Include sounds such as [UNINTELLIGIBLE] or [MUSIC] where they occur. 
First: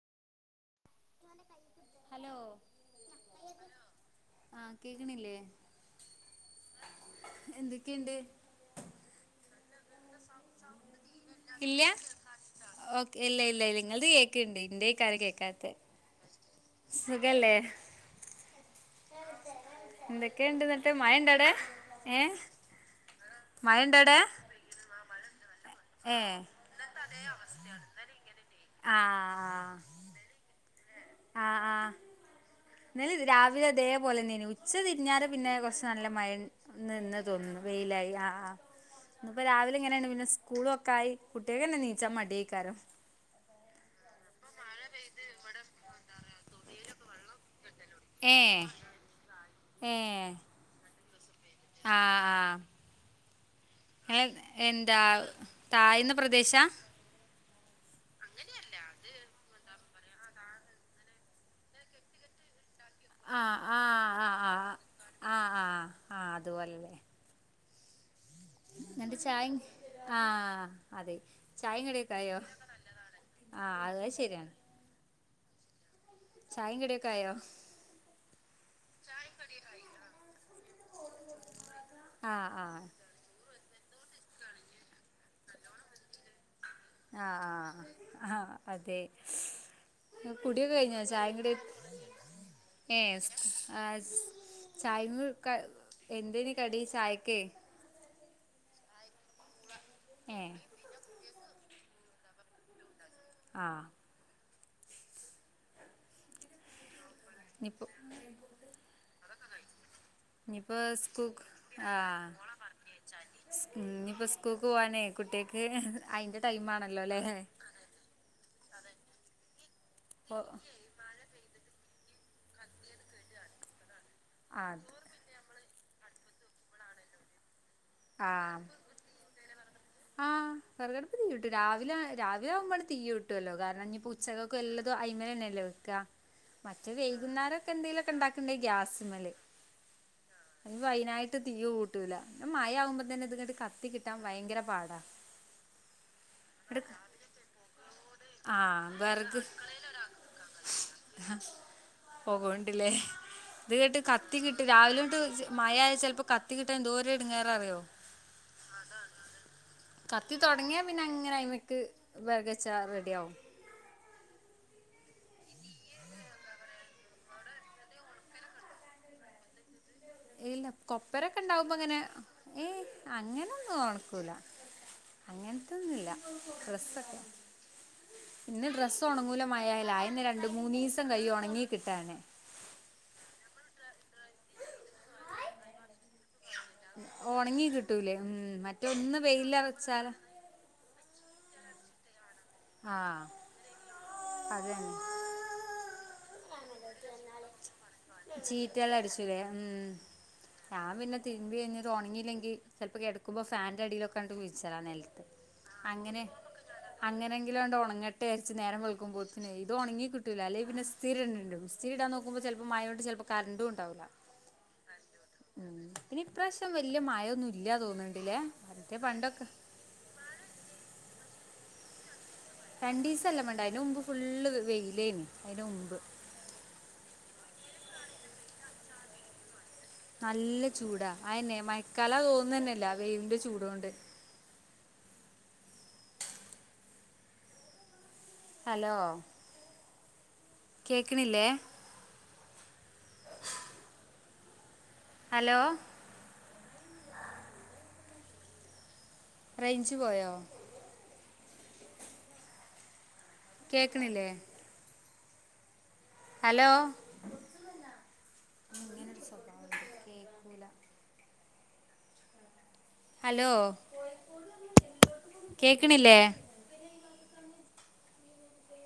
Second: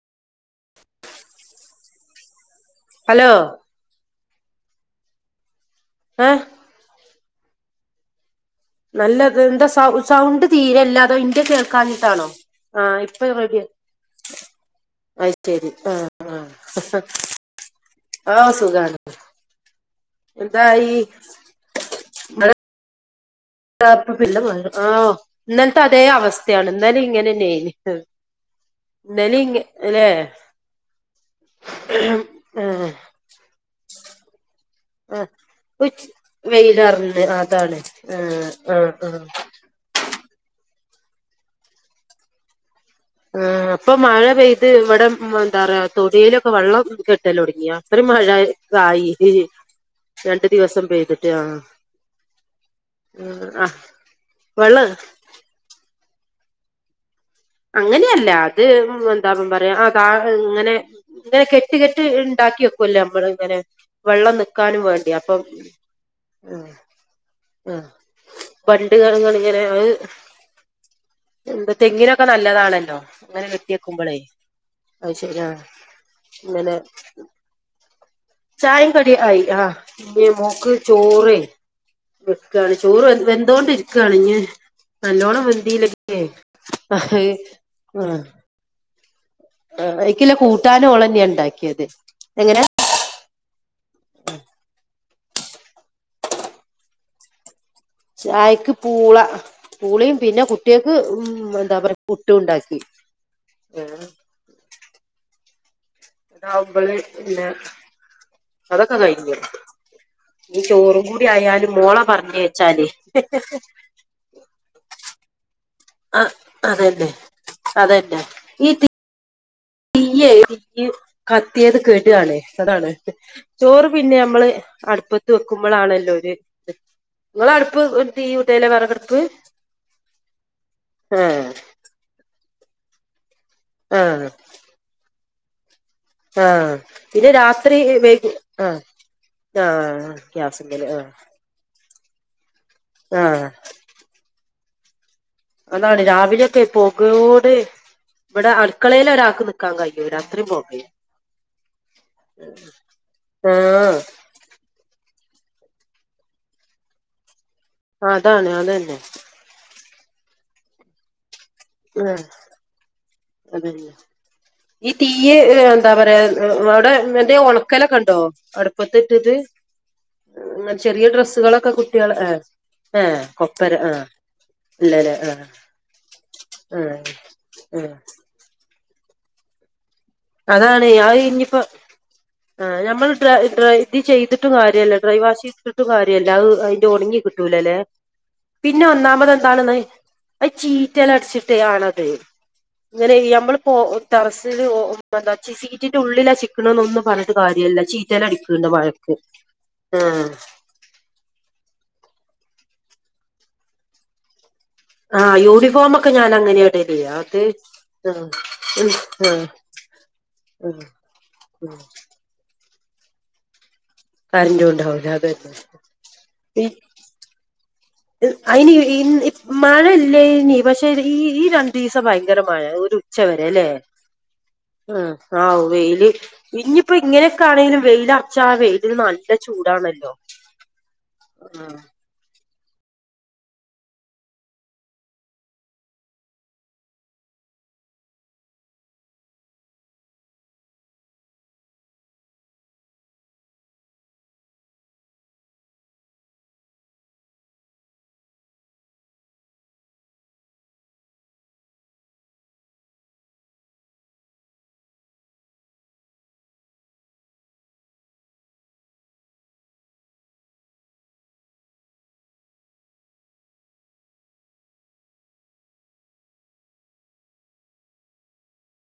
Hello hello ആ കേക്കിണില്യേ? ഏഹ് എന്തൊക്കെ ഇണ്ട്? നല്ലത് എന്താ സൗ സൗണ്ട് തീരെ ഇല്ല അതോ ഇൻ്റെ ഇല്ല കേൾക്കാഞ്ഞിട്ടാണോ? ആഹ് ഓക്കെ ഇപ്പ ഇല്ല റെഡിയ ഇല്ല ഇല്ല നിങ്ങളത് കേക്കണ്ട് ഇന്റെക്കാരം അത് ശെരി കേക്കാത്തെ ആഹ് ആഹ് ഓ സുഖാണ് എന്തൊക്കെണ്ട് എന്നിട്ട് എന്തായി മഴ ഇണ്ടാടെ ഏഹ്? മഴ [UNINTELLIGIBLE] ആഹ് ഇന്നൽത്തെ അതേ ഏ അവസ്ഥയാണ് ഇന്നലേം ഇങ്ങനന്നെയിന്. ഇന്നലെ ആഹ് ലേ ആഹ് ആഹ് ആഹ് ഇന്നലെ രാവിലെ ഇതേപോലന്നേനു ഉച്ച ആഹ് തിരിഞ്ഞാല് പിന്നെ കൊറച്ച് ഉച്ച് നല്ല മഴ നിന്ന് വെയിലർഞ്ഞ് തോന്നുണു അതാണ് വെയിലായി ആഹ് ആഹ് ആഹ് ഇന്ന് ഇപ്പ രാ രാവിലെ ഇങ്ങനെയാണ് പിന്നെ സ്കൂള് ഒക്കെ ആയി കുട്ടികക്കന്നെ നീച്ചാ മടി ഐക്കാരം ആഹ് ഇപ്പൊ മഴ പെയ്ത് ഇവടെ എന്താ പറയാ തൊടയിലൊക്കെ വെള്ളം കെട്ടലൊടങ്ങി ആഹ് [UNINTELLIGIBLE] മഴ ഏ കായി ഏ രണ്ടു ദിവസം പെയ്തിട്ട് ആഹ് ഏഹ് എന്താ താഴ്ന്ന പ്രദേശാ? അങ്ങനെയല്ല അത് [UNINTELLIGIBLE] എന്താ ഇപ്പോ പറയാ ആഹ് ഇങ്ങനെ ഇങ്ങനെ കെട്ട് കെട്ട് ഇണ്ടാക്കിയെക് ക്കെല്ലോ നമ്മള് ഇങ്ങനെ ആഹ് ആഹ് വെള്ളം ആഹ് ആഹ് നിക്കാനും വേണ്ടി അപ്പൊ ആഹ് ആഹ് ആഹ് ആഹ് നിൻ്റെ ചായും ആഹ് അതെ ചായും കടിയൊക്കെ ആ ഒക്കെ നല്ലതാണല്ലോ അങ്ങനെ കെട്ടിയെക്കുമ്പോളേ അത് ശരി അഹ് ചായേം കടിയെക്കെ ആയോ ചായേം കടി ആയി ആഹ് ന്നി മോക്ക് ചോറെ ആഹ് വെക്കണ് ആഹ് ചോറ് വ വെന്തോണ്ടിര്ക്കാണ് ഇഞ് നല്ലോണം വെന്തില്ലങ്കെ ആഹ ആ് ആ് അതെ ആ എക്ക്ല്ല കുടിയൊക്കെ കൂട്ടാനും കഴിഞ്ഞോ ഉളന്നെയ ചായിം കുടി ഉണ്ടാക്കിയത് എങ്ങനെ ആ ചായ എന്തേന് കടി ചായക്കെ ചായക്ക് പൂള പൂളയും പിന്നെ ഏഹ് കുട്ടികൾക്ക് ഉ എന്താ പറയാ പുട്ട് ഉണ്ടാക്കി ആഹ് എന്നാവുമ്പൾ പിന്നെ ഇനിപ്പോ അതൊക്കെ കഴഞ്ഞ ഇനിപ്പോ സ്കൂ ആ പറഞ്ഞയച്ചാല് ഇനിയിപ്പോ സ്കൂക്ക് പോവാനേ കുട്ടി ക്ക് അയിന്റെ ടൈം ആണല്ലോല്ലേ അതല്ലെ ഈ തീ്യ അപ്പൊ തീ കത്തിയത് കേട്ടുകണേ അതാണ് ചോറ് പിന്നെ നമ്മള് ആഹ് അടുപ്പത്ത് വെക്കുമ്പോൾാണല്ലോ ഒരു നിടു ആഹ ആഹ വിറകടപ്പട്ടു ആഹ് രാവിലെില അവ ആവുമോ തീ കട്ടുവല്ലോ കാരണം ഇനി പു ആഹ് ഉച്ചകൾക്കെ വല്ലതും അ്മമ തന്നല്ലേ ആഹ് മറ്റേ പിന്നെ വൈകുന്നേരംക്കെ എന്തെങ്കിലുമൊക്കെ ഉണ്ടാക്കണ്ട ഗ്യാസ് മല് ആഹ യാസങ്കില് ആഹ കിട്ടൂ മഴ ആകുമ്പോ തന്നെ ഇത് ക് കത്തി കിട്ടാൻ ഭയങ്കര പാടാ അതാണ് രാവിലൊക്കെ ഇങ്ങട്ട് പോകോടെ ഇവിടെ ആഹ് അടുക്കളൽ വെറക് ഒരാക്ക് നക്കാൻ കഴിഞ്ഞോ രാത്രിയും പോക്കേ പോകണ്ടില്ലേ ഇത് കേട്ട് കത്തി കിട്ട് രാവിലെ മയ ചിലപ്പോ കത്തി കിട്ട ദോരടുങ്ങ അതാണ് അത തന്നെ കത്തി തുടങ്ങിയാ പിന്നെ അങ്ങനെ അ്മക്ക് വഗച്ചാർ അതെല്ല ഈ തീയ എന്താ പറയാ അവിടെ എന്റെറെ ഉണക്കലൊക്കെണ്ടോ അടുപ്പത്തിട്ടിത് ഉ ഇല്ല കൊപ്പരൊക്കെ ഇണ്ടാവുമ്പോ അങ്ങനെ ഏയ് ആ അങ്ങനെ കൊപ്പര ഒന്നും ആ ഓണക്കൂല ഇല്ലല്ലേ ആഹ ആ ആ ഡ്രസ്സും അനുകൂലമായാല ആ അതാണ് അ ഇനിപ്പോ ആ ഞമ്മൾ്രൈ ഇത് ചെയ്തിട്ടും കാര്യമല്ലേ ഡ്രൈവവാസ് ചെയ്തിിട്ടും കാര്യമല്ല അത് അതിന്റെ ഒണങ്ങി കിട്ടൂല ഉണങ്ങി അല്ലേ കിട്ടൂലേ ഉം പിന്നെ മറ്റേ ഒന്ന് ഒന്നാമത് എന്താാണ്ന്ന് വെയിലറച്ചാല അ ചീറ്റല്ല അടിച്ചി ആണത് ഇങ്ങനെ ആഹ് നമ്മളപ്പോ റൽ അതന്നെ ചിസ കിട്ട്ള്ളിലാ ചിക്കണന്ന് ഒന്ന് പറു കാര്യല്ല ചീറ്റയില അടിക്കുന്നുണ്ട് ചീറ്റെല്ലാം വഴക്ക് അടിച്ചൂലേ ഉം ആ ഉണങ്ങില്ലെങ്കിൽ ചപ്പോ കിടക്കുമ്പോ ഫാന്റെ അടിയിലൊക്കെ ആ യൂണിഫോമ ഒക്കെ ഞാൻ അങ്ങനെയടല്ല അത് അങ്ങനെങ്കിലുംണ്ട് ആ ഉണങ്ങട്ടെ വിചാരിച്ച് നേരം ആ വെളുക്കുമ്പോത്തിന് ഇത് ഉണങ്ങി കിട്ടൂ അല്ലങ്ക പിന്ന സ്ഥിര ഉണ്ട് ഉം സ്ഥിരിടാ നോുമ്പോ ചിലപ്പോ മഴണ്ട് ചിലപ്പോ കറും ഉണ്ട് കറന്റും ഉണ്ടാവൂല അതന്നെ പിന്നപ്രാവശ്യം വല്യ മഴൊന്നും ഇല്ല തോന്ന അയിനി മഴ ഇല്ല ഇനി പക്ഷെ ഈ ഈ രണ്ടു ദിവസംമായി ഭയങ്കരമായ ഒരു ഉച്ച രണ്ടീസല്ല വരെ വേണ്ട അല്ലേ അതിന് മുമ്പ് ഫുള്ള് ആ വെയിലേനി ആ അതിന് മുമ്പ് വെയില് ഇനിപ്പോ ഇങ്ങനെ ണെും വെയിലൽ അച്ചാ വെയിൽ നല്ല ചൂടാണല്ലോ നല്ല ചൂടാ അെന്നെ ആഹ് മയക്കാല തോന്നുന്നതന്നെയല്ലാ വേവിറെ ചൂടൊണ്ട് ഹലോ കേക്കണില്ലേ ഹലോ റേഞ്ച് പോയോ കേക്കണില്ലേ ഹലോ അ ഹലോ കേക്കണില്ലേ